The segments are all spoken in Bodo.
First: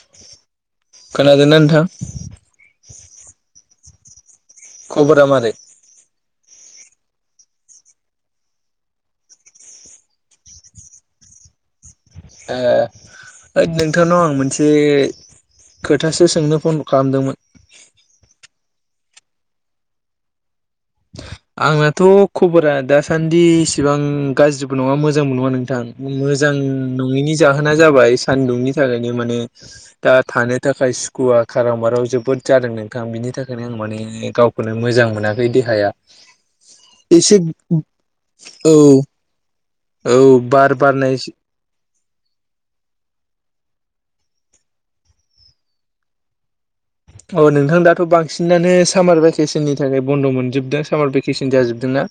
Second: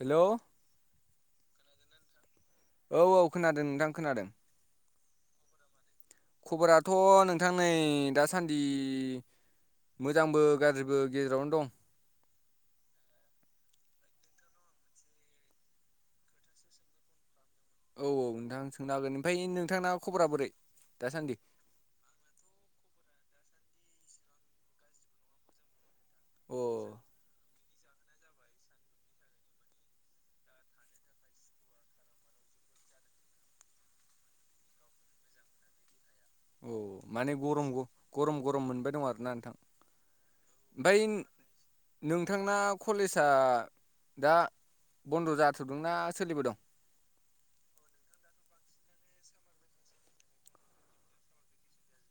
हेलौ खोनादों ना नोंथां? औ औ खोनादों नोंथां खोनादों। खबरा मारै? खबराथ नोंथां नै दासान्दि मोजांबो गाज्रिबो गेजेरावनो दं। ए ओइ नोंथांनाव आं मोनसे खोथासो सोंनो फन खालामदोंमोन। औ औ नोंथां सोंनो हागोन ओमफ्राय नोंथां ना खबरा बोरै? दासान्दि आंनाथ खबरा दासान्द दि इसेबां गाज्रिबो नङा मोजांबो नङा नोंथां मोजां अ नङिनि जाहोना जाबाय सान्दुंनि थाखायनो माने दा थानो थाखाय सुखुवा खाराव माराव जोबोद जादों नोंथां बिनि बेनि थाखायनो आं माने गावखौनो मोजां मोनाखै देहाया। औ माने एसे गरम गरम गरम औ मोनबाय दं आरोना नोंथां। औ बार ओमफ्राय बारनाय अ नोंथांना कलेजआ दा बन्द जाथदों ना सोलिबाय दं? अ नोंथां दाथ' बांसिनानो सामार भेकेसननि थाखाय बन्द' मोनजोबदों सामार भेकेसन जाजोबदोंना।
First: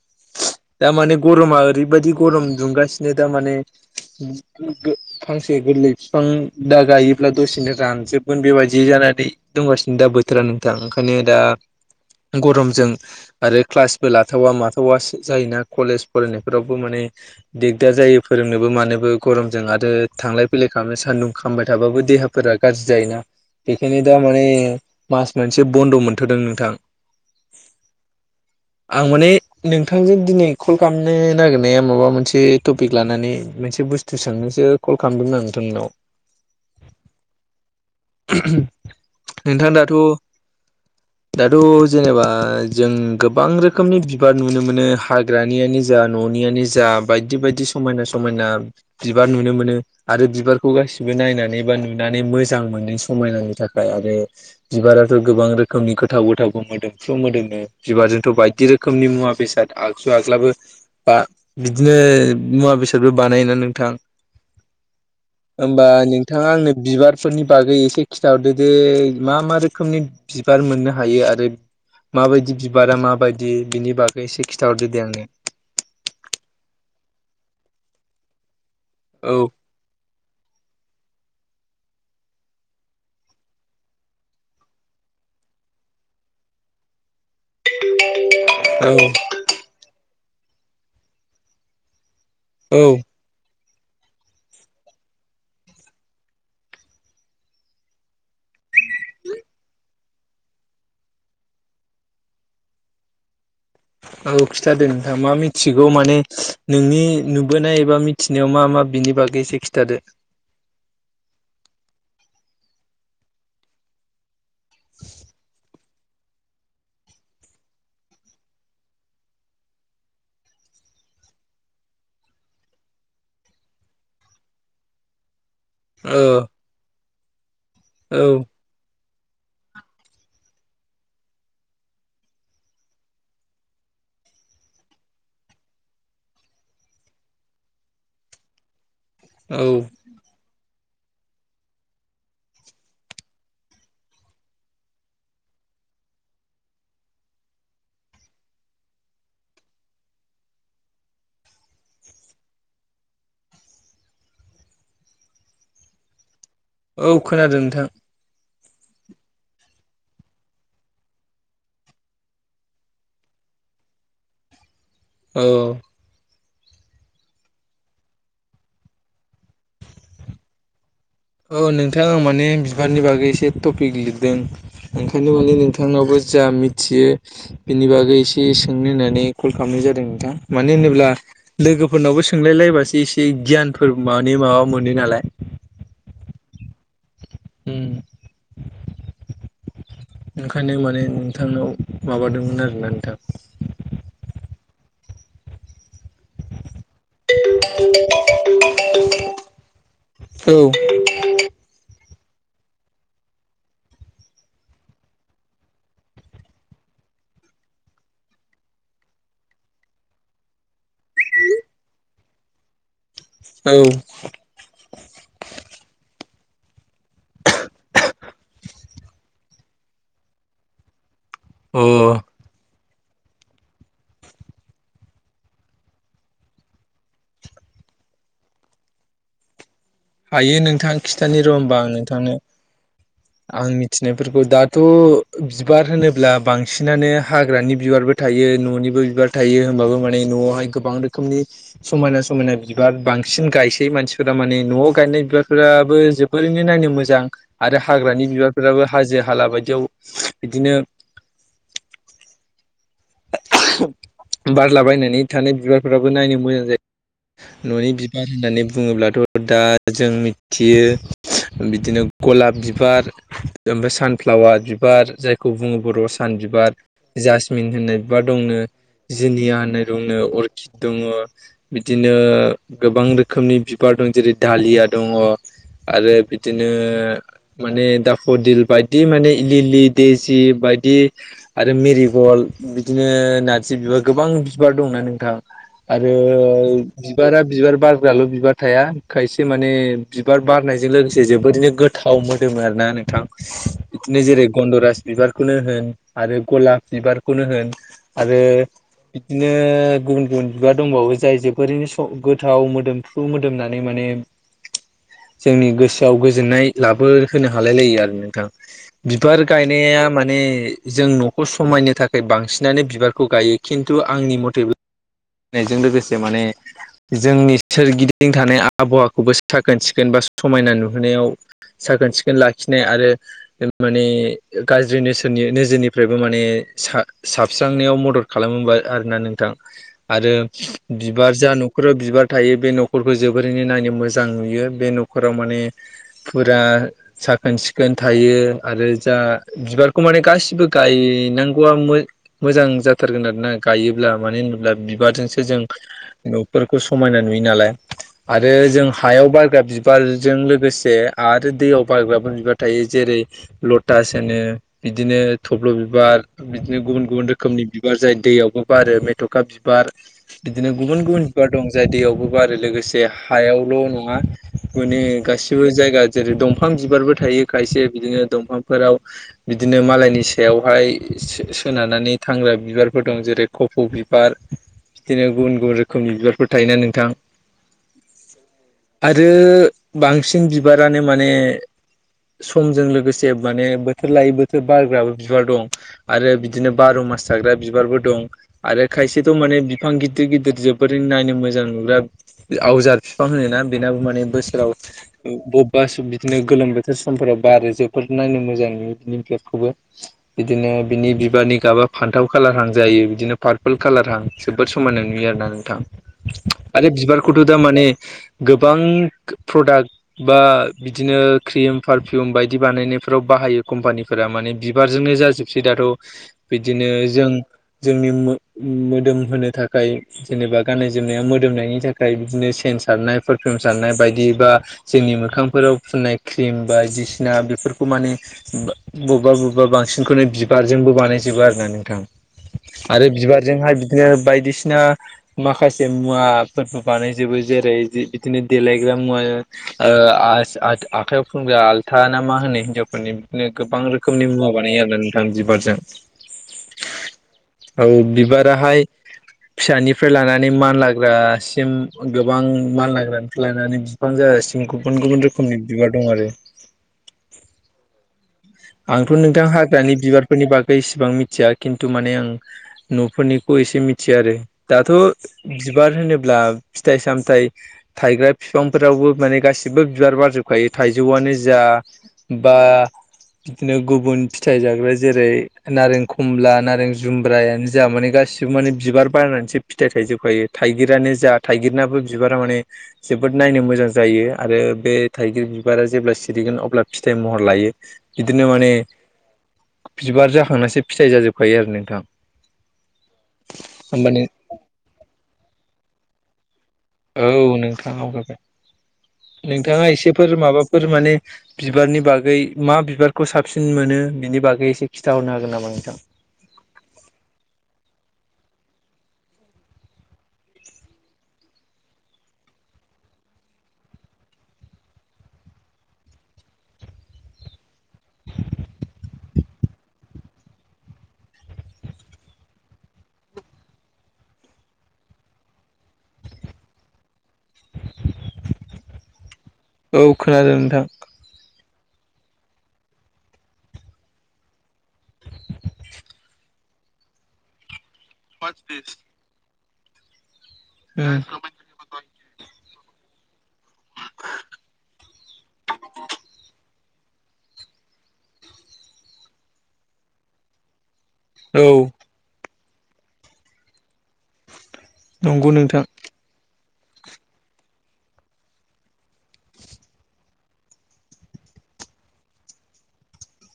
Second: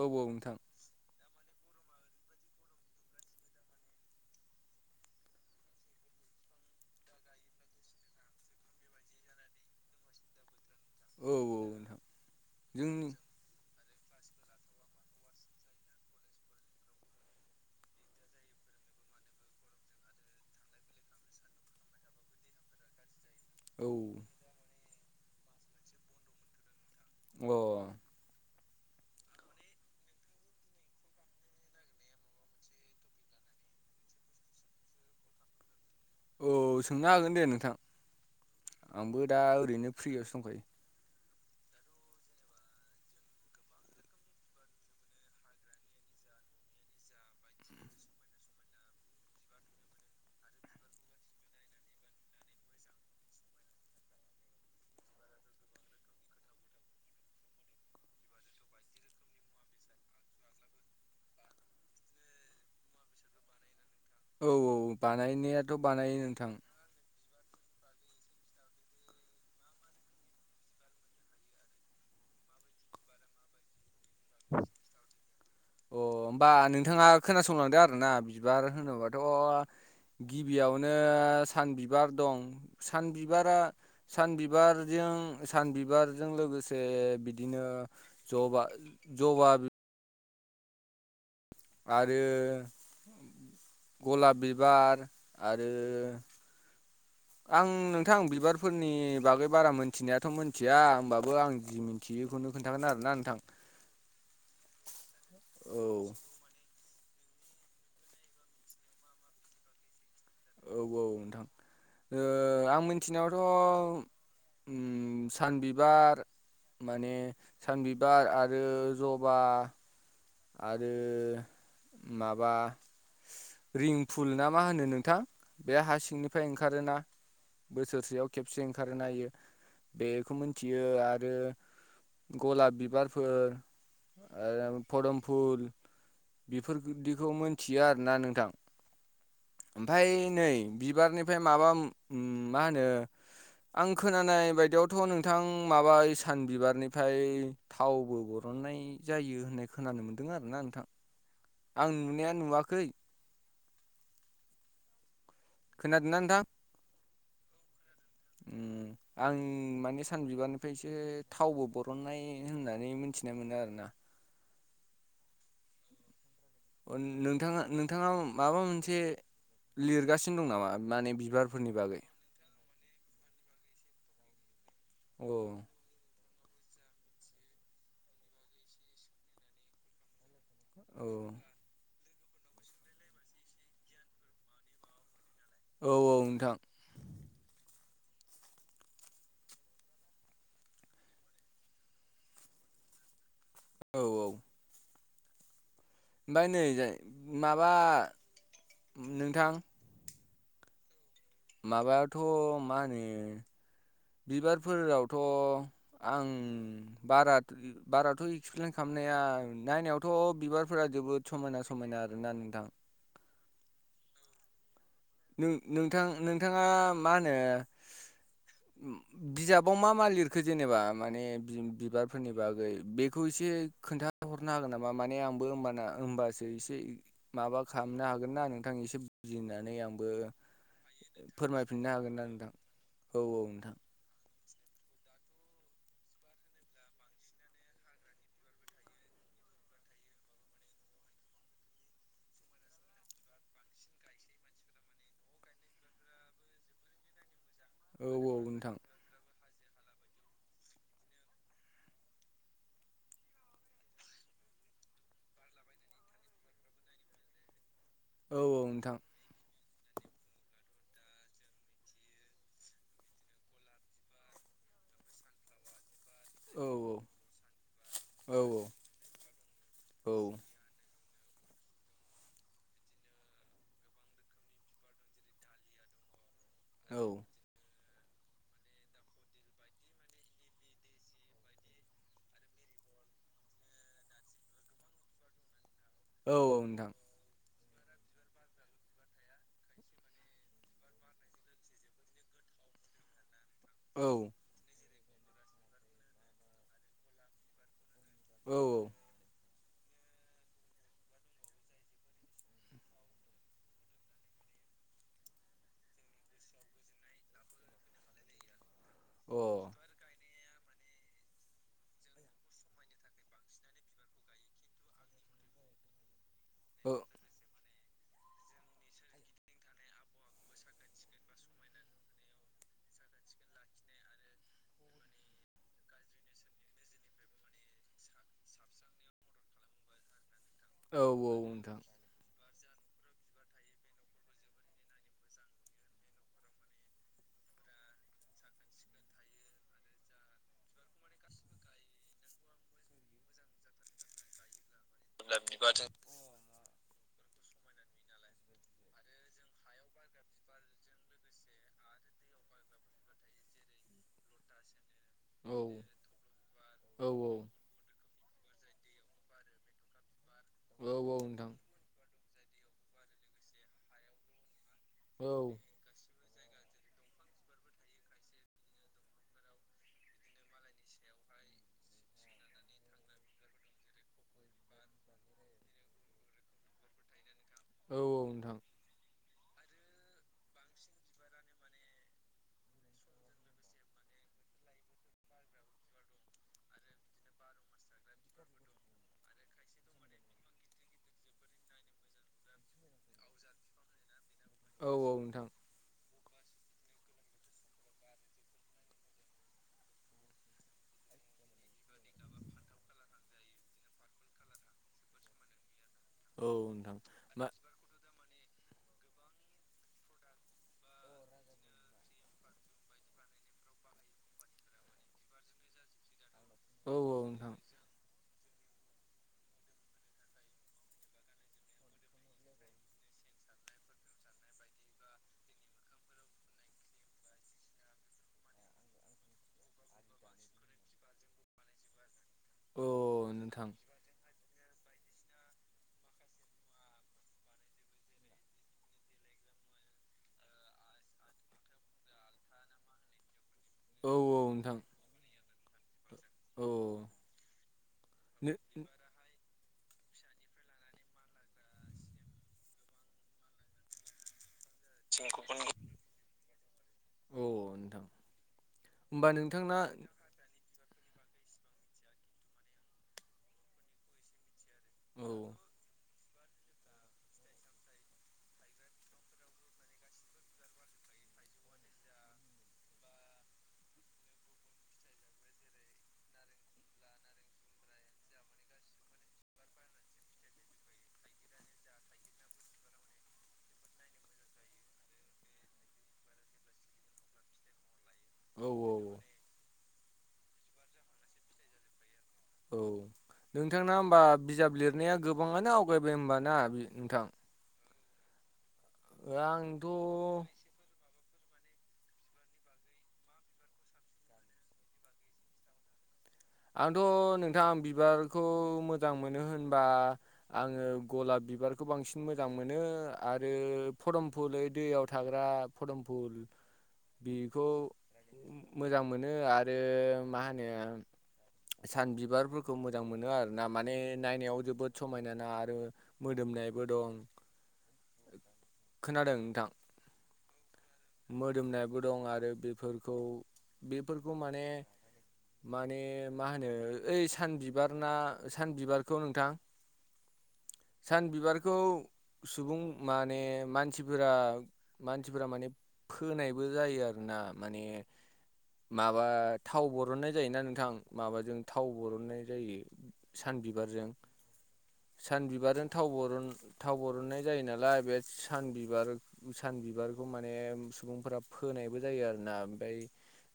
औ औ नोंथां थारमाने गरमा ओरैबायदि गरम दुंगासिनो थारमाने फांसे गोरलै बिफां दा गायोब्ला दसेनो रानजोबगोन बेबायदि जाना दंगासिनो दा बोथोरा नोंथां ओंखायनो औ दा औ नोंथां गरमजों जोंनि आरो क्लास लाथावा माथावा जायोना कलेज फरायनायफोरावबो माने दिगदार जायो फोरोंनोबो मानो गरमजों आरो थांलाय फैलाय खालामनो सान्दुं खामबाय थाबाबो देहाफोरा गाज्रि जायोना। औ ओंखायनो दा माने मास मोनसे बन्द मोनथदों नोंथां। अ [inaudible] आं माने नोंथांजों दिनै कल खालामनो नागिरनाया माबा मोनसे टपिक लानानै मोनसे बुस्थु सोंनोसो कल खालामदों नोंथांनाव। औ सोंनो हागोन दे नोंथां आंबो दा नोंथाङा ओरैनो दाथ' फ्रियावसो दंखायो। दाथ' जेनेबा जों गोबां रोखोमनि बिबार नुनो मोनो हाग्रानियानो जा न'नियनो जा बायदि बायदि समायना समायना बिबार नुनो मोनो आरो बिबारखौ गासिबो। नायनानै बा नुनानै मोजां मोनो समायनानि थाख आरो बिबाराथ' गोबां रोखोमनि गोथाव गोथावबो मोदोमफ्रु मोदोमो बिबारजोंथ' बायदि रोख खोमनि मुवा बेसाद आगजु आग्लाबो बा बिदिनो मुवा बेसादबो बानायोना नोंथां। औ औ बानायनायाथ' बानायो नोंथां। फोरनि बागै एसे खिन्थाहरदो दे मा मा रोखोमनि बिबार मोननो हायो आरो माबायदि बिबारा माबायदि बिनि बागै एसे खिथाहरदो दे आंनो। अ होमबा नोंथाङा खोनासंलांदों आरो ना बिबार होनोबाथ' औ गिबियावनो सान बिबार दं सान बिबारा सान बिबारजों उम सान बिबारजों लोगोसे बिदिनो जबा औ जबा बि आरो औ गलाब बिबार आरो आं नोंथां बिबारफोरनि बागै बारा मोनथिनायाथ' मोनथिया होमबाबो आं जि मिथियो बेखौनो खोन्थागोन आरोना नोंथां औ खिथा दे नोंथां मा औ मिथिगौ माने नोंनि नुबोनाय एबा मिथिनायाव मा मा बिनि बागै एसे खिथादो औ औ नोंथां ओ आं मिथिनायावथ' उम सान बिबार, माने सान बिबार आरो जबा आरो माबा रिंफुल ना मा होनो नोंथां? बे हा औ सिंनिफ्राय ओंखारोना। औ बोसोरसेयाव खेबसे ओंखारोना यो बेखौ मिथियो आरो गलाब बिबारफोर ओ पदमफुल बेफोरदिखौ मोनथियो आरोना नोंथां। औ ओमफाय नै बिबारनिफ्राय माबा उम मा होनो? आं खोनानाय बायदियावथ' नोंथां माबा इसान बिबारनिफ्राय थावबो गर हननाय जायो होननाय खोनानो मोन्दों आरोना नोंथां आं नुनाया नुवाखै। खोनादोंना नोंथां? औ खोनादों नोंथां। उम आं माने सानबिबारनिफ्रायसो थावबो बरननाय होननानै मिथिनाय मोनो आरोना। औ। ओ नोंथाङा नोंथाङा माबा मोनसे लिरगासिनो दं नामा माने औ बिबारफोरनि बागै नोंथां आं माने बिबारनि बागै एसे टपिक लिरदों। औ ओंखायनो माने नोंथांनावबो जा मिथियो बिनि बागै एसे सोंनो होननानै कल खालामनाय जादों नोंथां। मानो होनोब्ला लोगो फोरनावबो सोंलायलायबासो एसे गियानफोर मानि माबा मोनो नालाय। औ औ नोंथां। उम। ओंखायनो माने नोंथांनाव माबादोंमोन आरोना नोंथां। औ औ। ओमफाय नै जाय माबा नोंथां औ। थ' माने बिबारफोरावथ' आं बारा बाराथ' एक्सप्लइेन खालाम नाया नायनायावथ' बिबारफोरा जोबोद समायना समायना आरोना नोंथां। औ। नों नोंथां नोंथाङा मा होनो बिजाब बाव मा मा लिरखो जेनेबा माने औ अ बिबारफोरनि बागै बेखौ एसे खोन्थाहरनो हागोन नामा माने आंबो होमबाना होनबासो एसे माबा हामनो हागोन ना नोंथां एसे बुजिनानै आं हायो नोंथां खिथानो र' होनोमबा हागोन ना नोंथांनो नोंथां औ औ आं नोंथां मिथिनायफोरखौ दाथ' बिबार होनोब्ला बांसिनानो हाग्रानि बिबारबो थायो न'निबो बिबार थायो होनोमबाबो माने न'आवहाय गोबां रोखोमनि समायना समायना बिबार बांसिन गायसै मानसिफोरा माने न'आव गायनाय बिबारफोराबो जोबोरैनो नायनो मोजां आरो औ हाग्रानि औ नोंथां बिबारफोराबो हाजो हाला बाय याव बिदिनो बारलाबायायनानै थानाय बिबारफोराबो नायनो मोजां जायो। न'नि बिबार औ होननानै नोंथां बुङोब्लाथ' दा जों मिथियो बिदिनो गलाब बिबार ओमफ्राय सानफ्लावार बिबार जायखौ बुङो बर'आ सान औ बिबार, जासमिन होननाय बिबार औ दंनो जुनिया होननाय औ दंनो अर्किद दं दङ' बिदिनो गोबां रोखोमनि बिबार दं जेरै दालिया दङ' आरो बिदिनो औ माने दाफ'दिल, बायदि माने लिलि, देजि, बायदि आरो मेरिगल बिदिनो नारजि बिबार गोबां बिबार दंना नोंथां? आरो औ नोंथां बिबारा बिबार बारग्राल' बिबार थाया खायसे माने बिबार बारनायजों लोगोसे जोबोरैनो गोथाव मोदोमो आरोना नोंथां। औ बिदिनो जेरै गन्दराज बिबारखौनो होन आरो गलाफ बिबारखौनो होन आरो औ बिदि नो गुबुन गुबुन बिबार दंबावो जाय जोबोरैनो स गोथाव मोदोमफ्रु मोदोमनानै माने जोंनि गोसोआव गोजोननाय लाबोहोनो हालाय लायो आरो नोंथां। बिबार गायनाया माने जों न'खौ समायनो था खाय बांसिनानो बिबारखौ गायो खिन्थु आंनि मथे समायनायजों लोगोसे माने अ औ जोंनि सोरगिदिं थानाय आबहावाखौबो साखोन सिखोन बा समायना नुहोनायाव साखोन सिखोन लाखि नाय आरो माने गाज्रि नोसोरनि नोजोरनिफ्रायबो माने सा साबस्रांनायाव मदद खालामोबा आरोना नोंथां आरो औ औ बिबार जा नोंथां न'खराव बिबार थायो बे न'खरखौ जोबोरैनो नायनो मोजां नुयो बे न'खराव माने फुरा साखोन सि सिखोन थायो आरो जा बिबारखौ माने गासिबो गायनांगौआ मोजां जाथारगोन आरोना गायोब्ला मानो होनोब्ला बिबारजोंसो जों न'फोरखौ समायना नुयो नालाय आरो जों हायाव बारग्रा बिबारजों लोगोसे आरो दै याव बाग्राफोर बिबार थायो जेरै लटास होनो। बिदिनो औ थब्ल' बिबार बिदिनो औ गुबुन गुबुन रोखोमनि बिबार जाय दैयावबो बारो मेथ'खा बिबार बिदिनो औ गुबुन औ गुबुन बिबार नोंथां दं जाय दैयावबो बारो लोगोसे हायावल' नङा औ मानेगासिबो जायगा जेरै दंफां बिबारबो थायो खायसे बिदिनो दंफांफोराव बिदिनो मालायनि सायावहाय सोनारनानै थांग्रा बिबारफोर दं जेरै कफ' बिबार बिदिनो गुबुन गुबुन रोखोमनि बिबारफोर थायोना नोंथां औ औ नोंथां आ रो बांसिन बिबारानो माने समजों लोगोसे माने बोथोर लायै बोथोर बारग्राबो बिबार दं आरो बि दिनो बार' मास जाग्रा बिबारबो दं आरो खायसेथ' माने बिफां गिदिर गिदिर जोबोरै नायनो मो जां नुग्रा आवजार फिफां होनोना बेनाबो माने बोसोराव औ औ नोंथां बबेबा सुब नो गोलोम बोथोर समफोराव बारो जोबोद नायनो मोजां नुयो बिनि बिबारखौबो बिदिनो बिनि बि बारनि गाबा फान्थाव कालारहां जायो बिदिनो पारपोल कालारहां जोबोद समायना नुयो आरोना नोंथां। औ आरो नोंथां बिबारखौथ' मा दा माने गोबां प्रडाक्ट बा बिदिनो क्रिम पारफिउम बायदि बानायनायफ्राव बाहायो कम्पानिफोरा माने बिबारजोंनो जाजोबसै दाथ' बिदिनो औ औ जों नोंथां जोंनि मो मोदोम होनो थाखाय जेनेबा गाननाय जोमनायाव मोदोमनायनि थाखाय बिदिनो सेन सारनायफोर नाफाम सारनाय बायदि बा जोंनि मोखांफोराव फुननाय क्रिम बायदिसिना बेफोरखौ माने बा बबेबा बबेबा बांसिनखौनो बिबार। जोंबो बानायजोबो आरोना नोंथां औ आरो नोंथां बिबारजोंहाय बिदिनो बायदिसि सिना माखासे मुवाफोरबो बानायजोबो जेरै इदि इदिनो देलायग्रा मुवा। ओ आस आ आखायाव फुनग्रा आलथा ना मा होनो हिनजावफोरनि। गोबां औ रोखोमनि मुवा बानायो आरो ना नोंथां बिबारजों। औ औ बिबाराहाय। नो फिसानिफ्राय लानानै मानलाग्रासिम गोबां मानलाग्रानिफ्राय लानानै बिफां जाजासि गुबुन गुबुन रोखोमनि बिबार दं आरो। औ नोंथां आंथ' होमबा नोंथां नोंथांना हाग्रानि बिबारफोरनि बाग गै इसेबां मिथिया खिन्थु माने आं न'फोरनिखौ एसे मिथियो आरो। दाथ' औ बिबार होनो। ब्ला फिथाइ सामथायाइ थायग्रा बिफांफोरावबो माने गासिबो बिबार बारजोबखायो थाइजौआनो। जा बा। बिदिनो गुबुन फिथाइ जाग्रा जेरै नारें खमला नारें जुमब्रायानो जा माने गासिबो। माने बिबार बायनानैसो फिथाइ थायजोबखायो थाइगिरानो जा थाइगिरनाबो बिबारा माने जोबोद। नायनो मोजां जायो आरो बे थाइगिर बिबारा जेब्ला सिरिगोन अब्ला फिथाइ महर लायो। बिदिनो औ माने बिबार जाखांनासो फिथाइ जाजोबखायो आरो नोंथां। औ नोंथां होमबा बिजाब लिरनाया गोबाङानो आवगायबाय होमबाना। औ नोंथां आवगायबाय नोंथाङा एसेफोर आंथ' माबाफोर माने बिबारनि बागै मा बिबारखौ साबसिन मोनो बिनि बागै एसे खिथाहरनो हागोन नामा नोंथां? आंथ' नोंथां बिबारखौ मोजां मोनो होनबा आङो गलाब बिबारखौ बांसिन मोजां मोनो आरो फदमफुल ओइ दैयाव थाग्रा फदमफुल बेखौ मोजां मोनो आरो मा होनो सान बिबारफोरखौ मोजां मोनो आरोना माने नायनायाव जोबोद समायना ना आरो मो दोमनायबो दं। खोनादों नोंथां औ खोनादों नोंथां। मोदोमनायबो दं आरो बेफोरखौ बेफोरखौ माने माने मा होनो ओइ सान बिबार ना सान बिबारखौ नोंथां। सान बिबारखौ सुबुं माने मानसिफोरा मानसिफोरा माने फोनायबो जायो आरोना माने माबा थाव बरननाय जायोना नोंथां। माबाजों औ थाव बर'ननाय जायो सान बिबारजों। सान नंगौ नोंथां बिबारजों थाव बर'न थाव बर'ननाय जायो नालाय बे सान बिबार सान बिबारखौ मान ने सुबुंफोरा फोनायबो जायो आरो ना ओमफाय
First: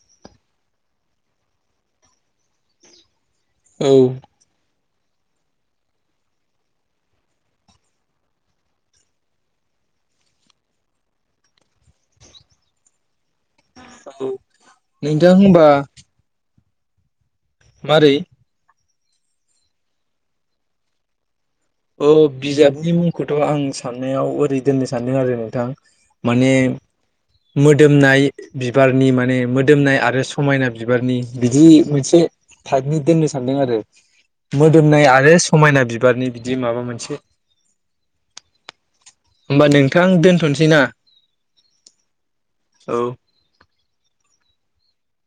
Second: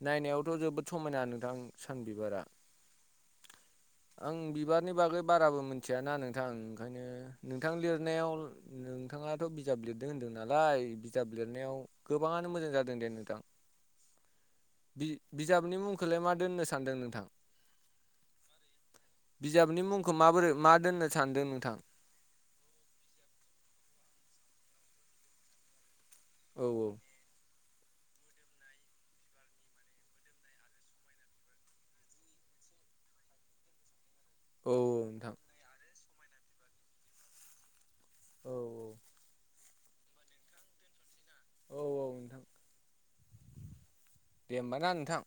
नायनायावथ' जोबोद समायना नोंथां सान बिबारा औ आं बिबार नि बागै बाराबो मिथियाना नोंथां ओंखायनो नोंथां लिरनायाव नोंथाङाथ' बिजाब लिरदों होन्दों नालाय बिजाब लिरनायाव गोबाङानो मोजां जादों दे नोंथां। [unintelligible] नोंथां होनबा बि-बिजाबनि मुंखौलाय मा दोननो सानदों नोंथां? मारै? बिजाबनि मुंखौ माबोरै मा दोननो सानदों नों अ बिजाबनि मुंखौथ' आं साननायाव ओरै दोननो सानदों आरो नोंथां। माने औ मोदोमनाय बिबारनि माने मोदोमनाय आरो समायना बिबारनि बिदि मोनसे थाइपनि दोननो सानदों आरो। औ मोदोमनाय आरो नोंथां समायना बिबारनि बिदि माबा मोनसे। औ औ। होमबा नोंथां दोनथ'नोसै ना? औ औ नोंथां। औ दे होमब ना नोंथां?